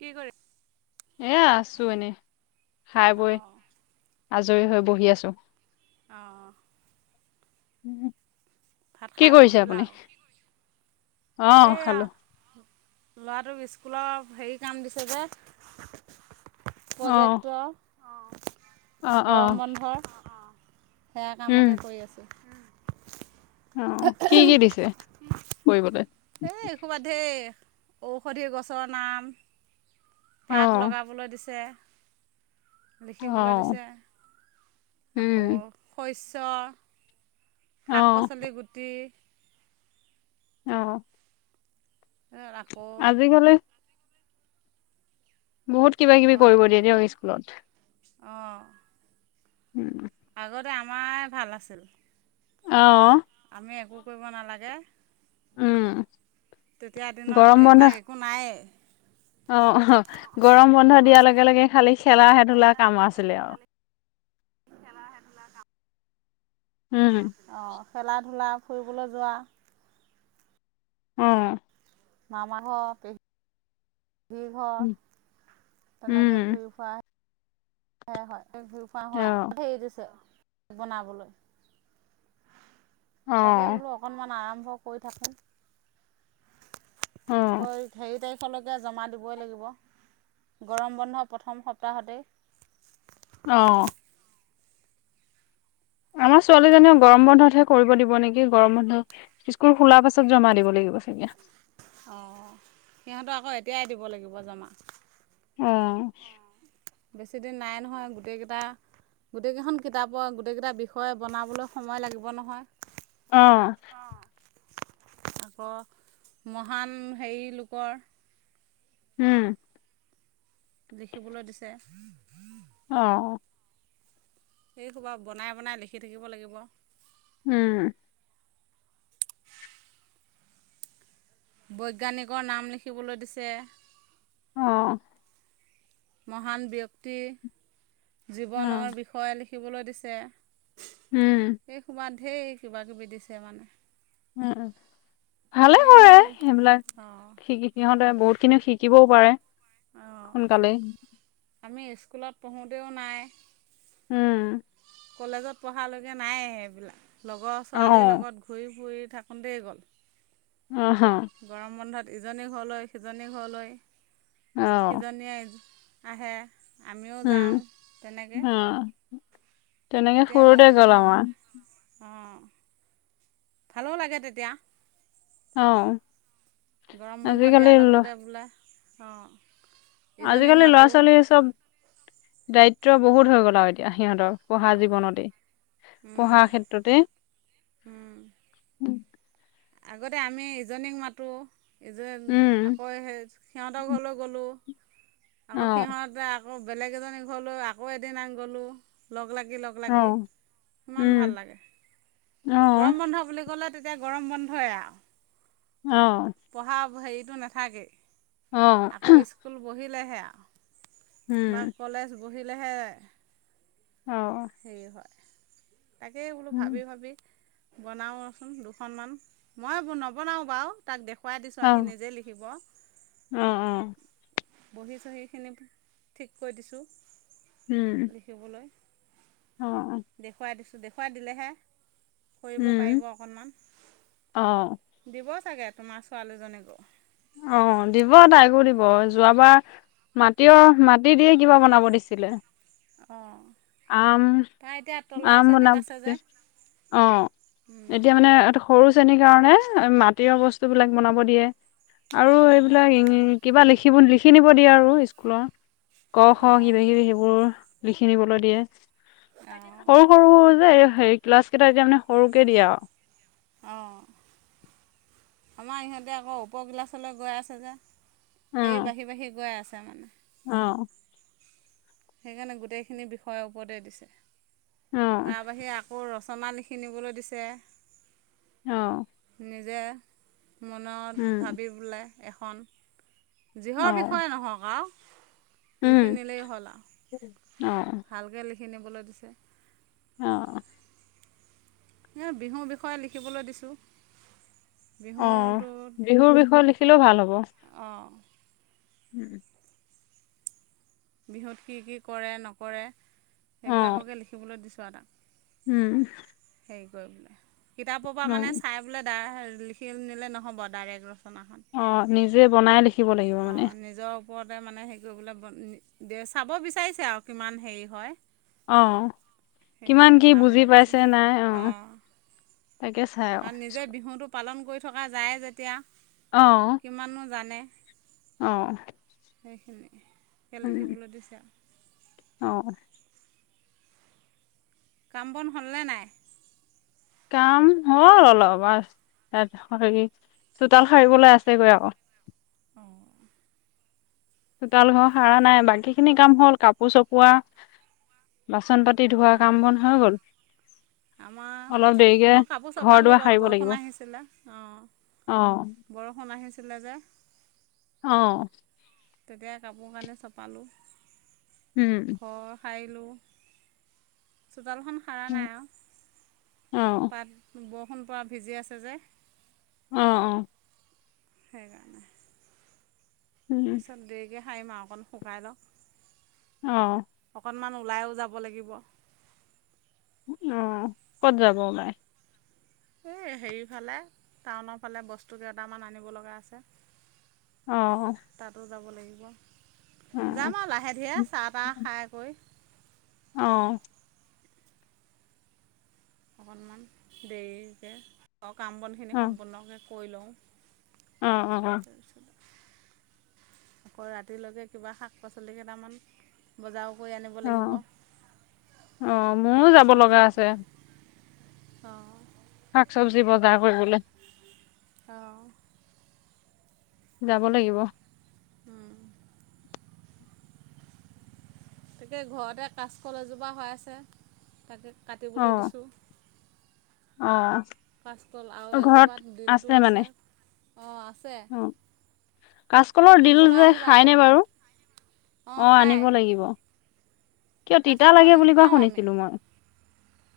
কি কৰি এয়া আছো এনে খাই বৈ অঁ আজৰি হৈ বহি আছো। অঁ উ [unintelligible] ভাত খাই বৈ উঠিলা আৰু অঁ এইয়া খালো ল'ৰাটোক স্কুলৰ হেৰি কাম দিছে যে অ প্ৰজেক্টৰ। অ অঁ অ গৰম বন্ধৰ অঁ অঁ সেয়া উম কামকে কৰি আছোঁ অ কি কি দিছে কৰিবলৈ? এ কবাত হে ঔষধি গছৰ নাম অ পাত লগাবলৈ দিছে। লিখিবলৈ অ দিছে। আকৌ উম শইচ ছ অ শাক পাচলি গুটি অঁ আকৌ আজিকালি বহুত কিবা কিবি অঁ কৰিব দিয়ে দিয়ক স্কুলত। [inaudible] [unintelligible] আগতে আমাৰ ভাল আছিল। অ আমি একো কৰিব নালাগে। উম তেতিয়া দিনত, গৰম বন্ধ এইবিলাক একো নায়েই অ', অ'। গৰম-বন্ধ দিয়াৰ লগে লগে, খালি খেলাহে-ধূলা কাম আছিলে, আৰু খেলাহে-ধূলা কাম উম। খেলা-ধূলা, ফুৰিবলৈ যোৱা অ'। মামা ঘ', পেহ হি ঘৰ, তেনেকে উম ঘূৰি-ফুৰা হে হয় [unintelligible] হোৱা অ [unintelligible] বনাবলৈ অ তাকে বোলো, অকণমান আৰাম মই কৈ থাকোঁ অ কৰি-সেৰি, তাৰিখ খলৈকেই জমা দিবই লাগিব, গৰম-বন্ধৰ প্ৰথম সপ্তাহতেই অ'। আমাৰ ছোৱালীজনীয়ে, গৰম-বন্ধতহে কৰিব দিব নেকি? গৰম-বন্ধ স্কুল খোলাৰ পাছত, জমা দিব লাগিব, চাগে অঁ, সিহঁতৰ আকৌ এতিয়াই দিব লাগিব, জমা উম। বেছিদিন নাই নহয়। গোটেইকেইটা, গোটেইকেইখন কিতাপৰ, গোটেইকেইটা বিষয়ে বনাবলৈ সময় লাগিব, নহয় অ'। আকৌ, মহান হেৰি লোকৰ উম। লিখিবলৈ দিছে অ'। এই সোপা বনাই-বনাই লিখি থাকিব লাগিব উম। বৈজ্ঞানিকৰ নাম লিখিবলৈ দিছে অ'। মহান ব্যক্তি অ জীৱনৰ বিষয়ে লিখি শিকিবলৈ দিছে উম এইসোপা লি ধেই, কিবা-কিবি দিছে মানে। উম, উম। ভালে তাকে মই হয়, বোলো সেইবিলাক অঁ শিকি, সিহঁতে বহুতখিনি শিকিবও পাৰে। ও অঁ সোনকালেই আমি স্কুলত পঢ়োঁতেও নাই উম। কলেজত পঢ়ালৈকে নাই এইবিলাক। লগৰ অ ছোৱালীৰ লগত ঘূৰি-ফুৰি থাকোঁতেই গল। অ, হা। গৰম বন্ধত ইজনী ঘৰলৈ, সিজনী ঘৰলৈ অ সিজনীয়ে আহে। আমিও উম যাওঁ তেনেকে। অ তেনেকে ফুৰোঁতে গ'ল আমাৰ। অঁ ভালো লাগে তেতিয়া। অ। গৰম বন্ধ আজিকালি দিয়াৰ লগতে বোলে অ। আজি-কালি ল'ৰা ছোৱালী চব দায়িত্ব বহুত হৈ গ'ল আৰু এতিয়া। সিহঁতৰ পঢ়া অঁ জীৱনতে, পঢ়াৰ ক্ষেত্ৰতে। আগতে আমি ইজনীক মাতো এই যে আকৌ সেই সিহঁতৰ ঘৰলৈ গ'লোঁ। আকৌ সিহঁতে আ আকৌ বেলেগ এজনী ঘৰলৈ আকৌ এদিনা গ'লোঁ লগ লাগ লগ লাগি, লগ লাগি কিমান ভাল লাগে। গৰম বন্ধ বুলি ক'লে তেতিয়া গৰম বন্ধই আৰু। পঢ়া হেৰি সেইটো নাথাকে। আকৌ স্কুল বহিত পলেহে আ বা কলেজ বহিলেহে সেই হয় তাকে, বোলো ভাবি ভাবি বনাও ৰচোন দুখনমান। মই নবনাও বাৰু তাক দেখ খুৱাই দিছোঁ আৰু সি নিজে লিখিব। বহি চহিখিনি ঠিক কৰি দিছোঁ। লিখিবলৈ দেখুৱাই দিছোঁ। দেখুৱাই দিলেহে কৰিব পাৰিব অকনমান দিব চাগে তোমাৰ ছোৱালীজনীকো। অ দিব তাইকো দিব যোৱাবাৰ মাটিয় মাটি দিয়ে কিবা বনাব দিছিলে। অ আম আম শ্ৰেণীত বনাব আছে দিছে যে অ এতিয়া মানে এটা সৰু শেনীৰ কাৰণে মাটিয় বস্তু বিলাক বনাব দিয়ে। আৰু অঁ এইবিলাক কিবা লিখি সেইবোৰ লিখি নিব দিয়ে আৰু স্কুলৰ ক খ অঁ কিবা কিবি সেইবোৰ লিখিনিবলৈ দিয়ে। অঁ সৰু সৰু যে হেৰি ক্লাছ কেইটা এতিয়া মানে সৰুকে দিয়ে আ অঁ আমাৰ ইহঁতে আকৌ উপৰ ক্লাছলৈ গৈ আছে যে, অ সেই বাঢ়ি বাঢ়ি গৈ আছে। তেনে অ সেইকাৰণে গোটেইখিনি বিষয়ৰ ওপৰতে দিছে। তাৰ বাহিৰে আকৌ ৰচ ছমাহ লিখি নিবলৈ দিছে অঁ নিজে মনত ভাবি পেলাই এখন অ যিহৰ বিষয়ে নহওক আৰু উম লিখি নিলেই অঁ কিনিবলৈ দিছে। অঁ এ বিহুৰ বিষয়ে লিখিবলৈ দিছো। অ বিহুৰ বিষয় লিখিলেও ভাল হ'ব। অঁ [inaudible] বিহুত কি কি কৰে নকৰে। অ সেইবিলাককে লিখিবলৈ দিছো। [inaudible] উম হেই কৰব পেলাই [unintelligible] কিতাপ-পা অ মানে চাই পেলাই ডাহেল [unintelligible] লিখিল নিলে নহ'ব ডাইৰেগ অ নিজে বনাই লিখিব লাগিব মানে পৰতে মানে হেৰি কৰিবলে বন নি দে চাব বিচাৰিছে আৰু কিমান হেই হয় অ, কিমান সেইখিনি কি বুজি বনাবলৈ দিছে পাইছে নাই অ, অঁ তাকে চাই আও, স্কুলত কয়ি থকা যায়ে যেতিয়া কিমা-নো জানে? অহ্ সেইখিনিয়ে খেল লিখিবলৈ দিছে অহ্ কাম-বন হ'ল নে নাই? কাম হ'ল অলপ আচ [unintelligible] হৰি চোতাল সাৰিবলৈ আছেগৈ আও অঁ চোতাল-ঘৰ খাৰা নাই বাকী খিনি কাম হ'ল কাপোৰ চপোৱা, বাচন-পাতি ধোৱা কাম বন হৈ গ'ল। আমা, অলপ দেৰিকে মই কাপোৰ ঘৰ চপালোঁ দুৱাৰ বাও সাৰিব লাগিব বৰষুণ আহিছিলে, অ অ বৰষুণ আহিছ [inaudible] অ তেতিয়া কাপোৰ-কানি চপালোঁ উম ঘৰ খাৰি [inaudible] চোতালখন খাৰা নাই আও, অ অ পাত বস [unintelligible] সণপা ভিজি আছে যে [unintelligible] অ-অ সেইকাৰণে উম পিছত দেৰিকে ঝাইম আও অকণ শুকাই লক অহ অকণমান ওলাইৱো যাব লাগিব অহ ক'ত যাব পাৰে? এ হেৰিৰফালে, টাউনৰ ফালে বস্তু কেইটামান আনিব লগা আছে। অহ তাতো যাব লাগিব যাম আও লাহে ধীৰে চাহ-তাহ খাই কৰি অ অ অকণমান দেৰি যে মোৰ কাম বনখিনি সম্পূৰ্ণকৈ কৰি লওঁ অ অ অ তাৰপিছত আকৌ ৰাতিলৈকে কিবা শাক পাচলি কেইটামান বজাৰ অ অ মোৰো যাব লগা আছে অ শাক চবজি বজাৰ কৰিবলে। অ যাব লাগিব। উম তাকে ঘৰতে কাচকল এজোপা হৈ আছে তাকে অ কাটিবলৈ দিছোঁ অ কাচকল আৰু ঘৰত এজোপাত ডিলটো মানে আছে অ আছে অ কাচকলৰ ডিল নিবলৈ যে আহিবা খায়নে কেইটামান বাৰু অঁ অ খাই আনিব লাগিব। কিয় তিতা কাচকলৰ লাগে দিল বুলি কোৱা খাওঁ আমি শুনিছিলো মই।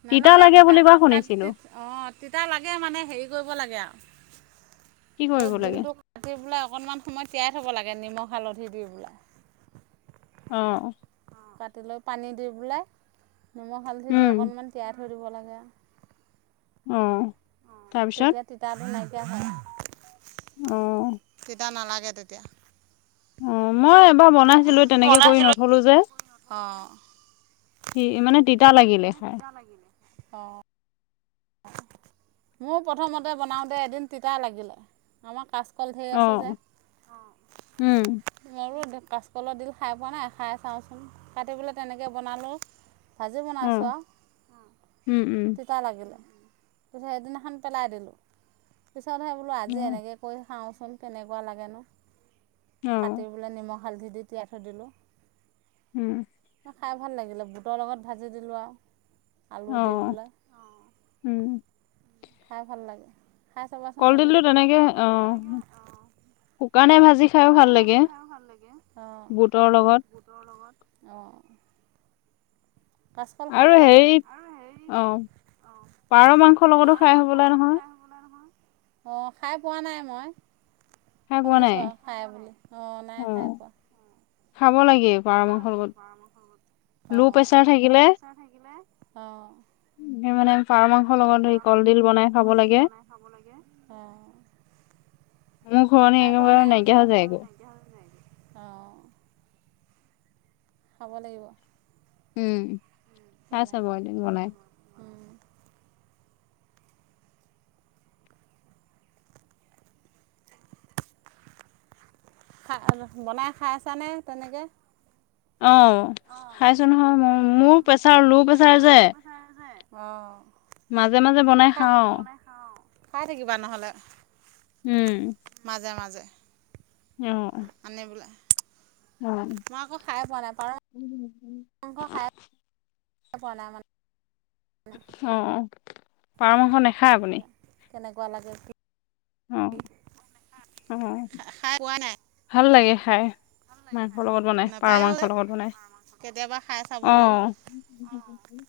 নালাগে লাগে তিতা বুলি কোৱা তাত শুনিছিলো অ তিতা লাগে মানে হেৰি কৰিব লাগে আও কি এই কৰিব লাগে ডিলটো কাটি পেলে অকনমান সময় তিয়াই থব লাগে নিমখ হালধি দি পেলাই অ কাটি লৈ পানী দি পেলাই নিমখ হালধি দি উম অকণমান তিয়াই থৈ দিব লাগে আও অ অ তাৰপিছত তেতিয়া তিতাটো নাই কিয়া হয় অ তিতা নালাগে তেতিয়া অ মই বা বনাইছিলো তেনেকে কৰি নথলো যে অঁ মানে তিতা লাগিলে খাই। অঁ মোৰ প্ৰথমতে বনাওঁতে এদিন তিতা লাগিলে, আমাৰ [unintelligible] ধৰি অ আছে যে, উম অঁ মোৰো কাচকলৰ ডিল খাই পোৱা নাই, খাই চাওঁচোন কাটি পেলাই তেনেকৈ বনালে। ভাজি অ বনাইছোঁ আৰু উম উম তিতা লাগিলে। সেইদিনাখন পেলাই দিলোঁ। পিছতহে বোলো অ আজি এনেকৈ কৈ চাওচোন কেনেকুৱা লাগেনো। অ', কাটি পেলাই নিমখ হালধি দি তিয়াই থৈ দিলোঁ। উম খাই ভাল লাগিলে বুটৰ লগত ভাজি দিলোঁ আৰু। আলু অ দি এইবিলাক। উম খাই ভাল লাগে। খাই চাবাচোন এদিন কলডিলটো তেনেকে অ শুকানে ভাজি খাইও শুকানে ভাল লাগে ভাজি খাইয়ো ভাল লাগে অঁ, বুটৰ লগত বুটৰ লগত, অঁ। কাচকল আৰু খাব লাগে হেৰি আৰু হেৰি অ অ পাৰ মাংসৰ লগতো পাৰ খাই হবলা মাংস লগতো নহয় খাই হবলৈ নহয়। অঁ, খাই পোৱা নাই মই। খাই পোৱা নাই। নাই অঁ, নাই অ খাই পোৱা। খাব লাগে পাৰ মাংসৰ লগত ল' অঁ, প্ৰেচাৰ লো' থাকিলে প্ৰেছাৰ থাকিলে অঁ সেই মানে পাৰ মাংসৰ লগত সেই পাৰ মাংসৰ কলডিল বনাই লগত খাব কলডিল লাগে বনাই খাব লাগে অঁ, মোৰ ঘূৰণি খাই পোৱা একেবাৰে নাই। নাইকিয়া হৈ যায় গৈ অঁ খাব লাগিব। উম তেনে, উম। খাই বনাই খাইছানে তেনেকে। অঁ, খাইছো নহয় ম মোৰ প্ৰেছাৰ ল' প্ৰেচাৰ যে অঁ মাজে মাজে বনাই খাই খাওঁ আও খাই থাকিবা নহ'লে। উম মাজে মাজে অঁ আনি পেলাই মই আকৌ খাই পোৱা নাই পাৰ মাংস খাই পোৱা নাই মানে অ পাৰ মাংস নেখায় আপুনি? কেনেকুৱা লাগে অ, অহ, খাই পোৱা নাই ভাল লাগে খাই, মাংসৰ লগত বনাই, পাৰ নাপায়ো যে মাংসৰ লগত বনাই, কেতিয়াবা খাই অ চাবলৈও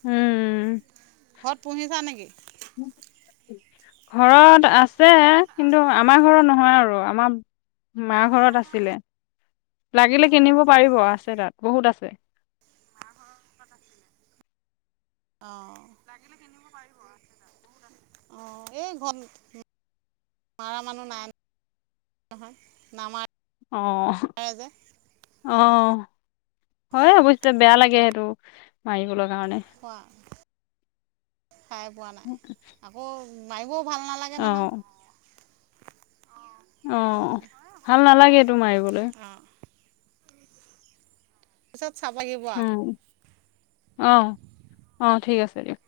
উম ঘৰত পুহিছা নেকি? ঘৰত আছে, কিন্তু আমাৰ ঘৰত নহয় আৰু আমাম মা ঘৰত আছিলে, লাগিলে কিনিব পাৰিব আছে তাত বহুত আছে। অ এই ঘত মাৰা মানুহ নাই নহয় নামাৰে যে সেইকাৰণে অহ-অহ, হয় অৱশ্যে বেয়া লাগি কেহেতু, মাৰিবলৈ কাৰণে খোৱা খাই পোৱা নাই, আকৌ মায়িবও ভাল নালাগে নহয়, অ অহ, ভাল নালাগেটো মাৰিবলৈ। অঁ পিচপ চ্যাপ লাগিব আ অহ্- অহ্, ঠিক আছে দিয়ক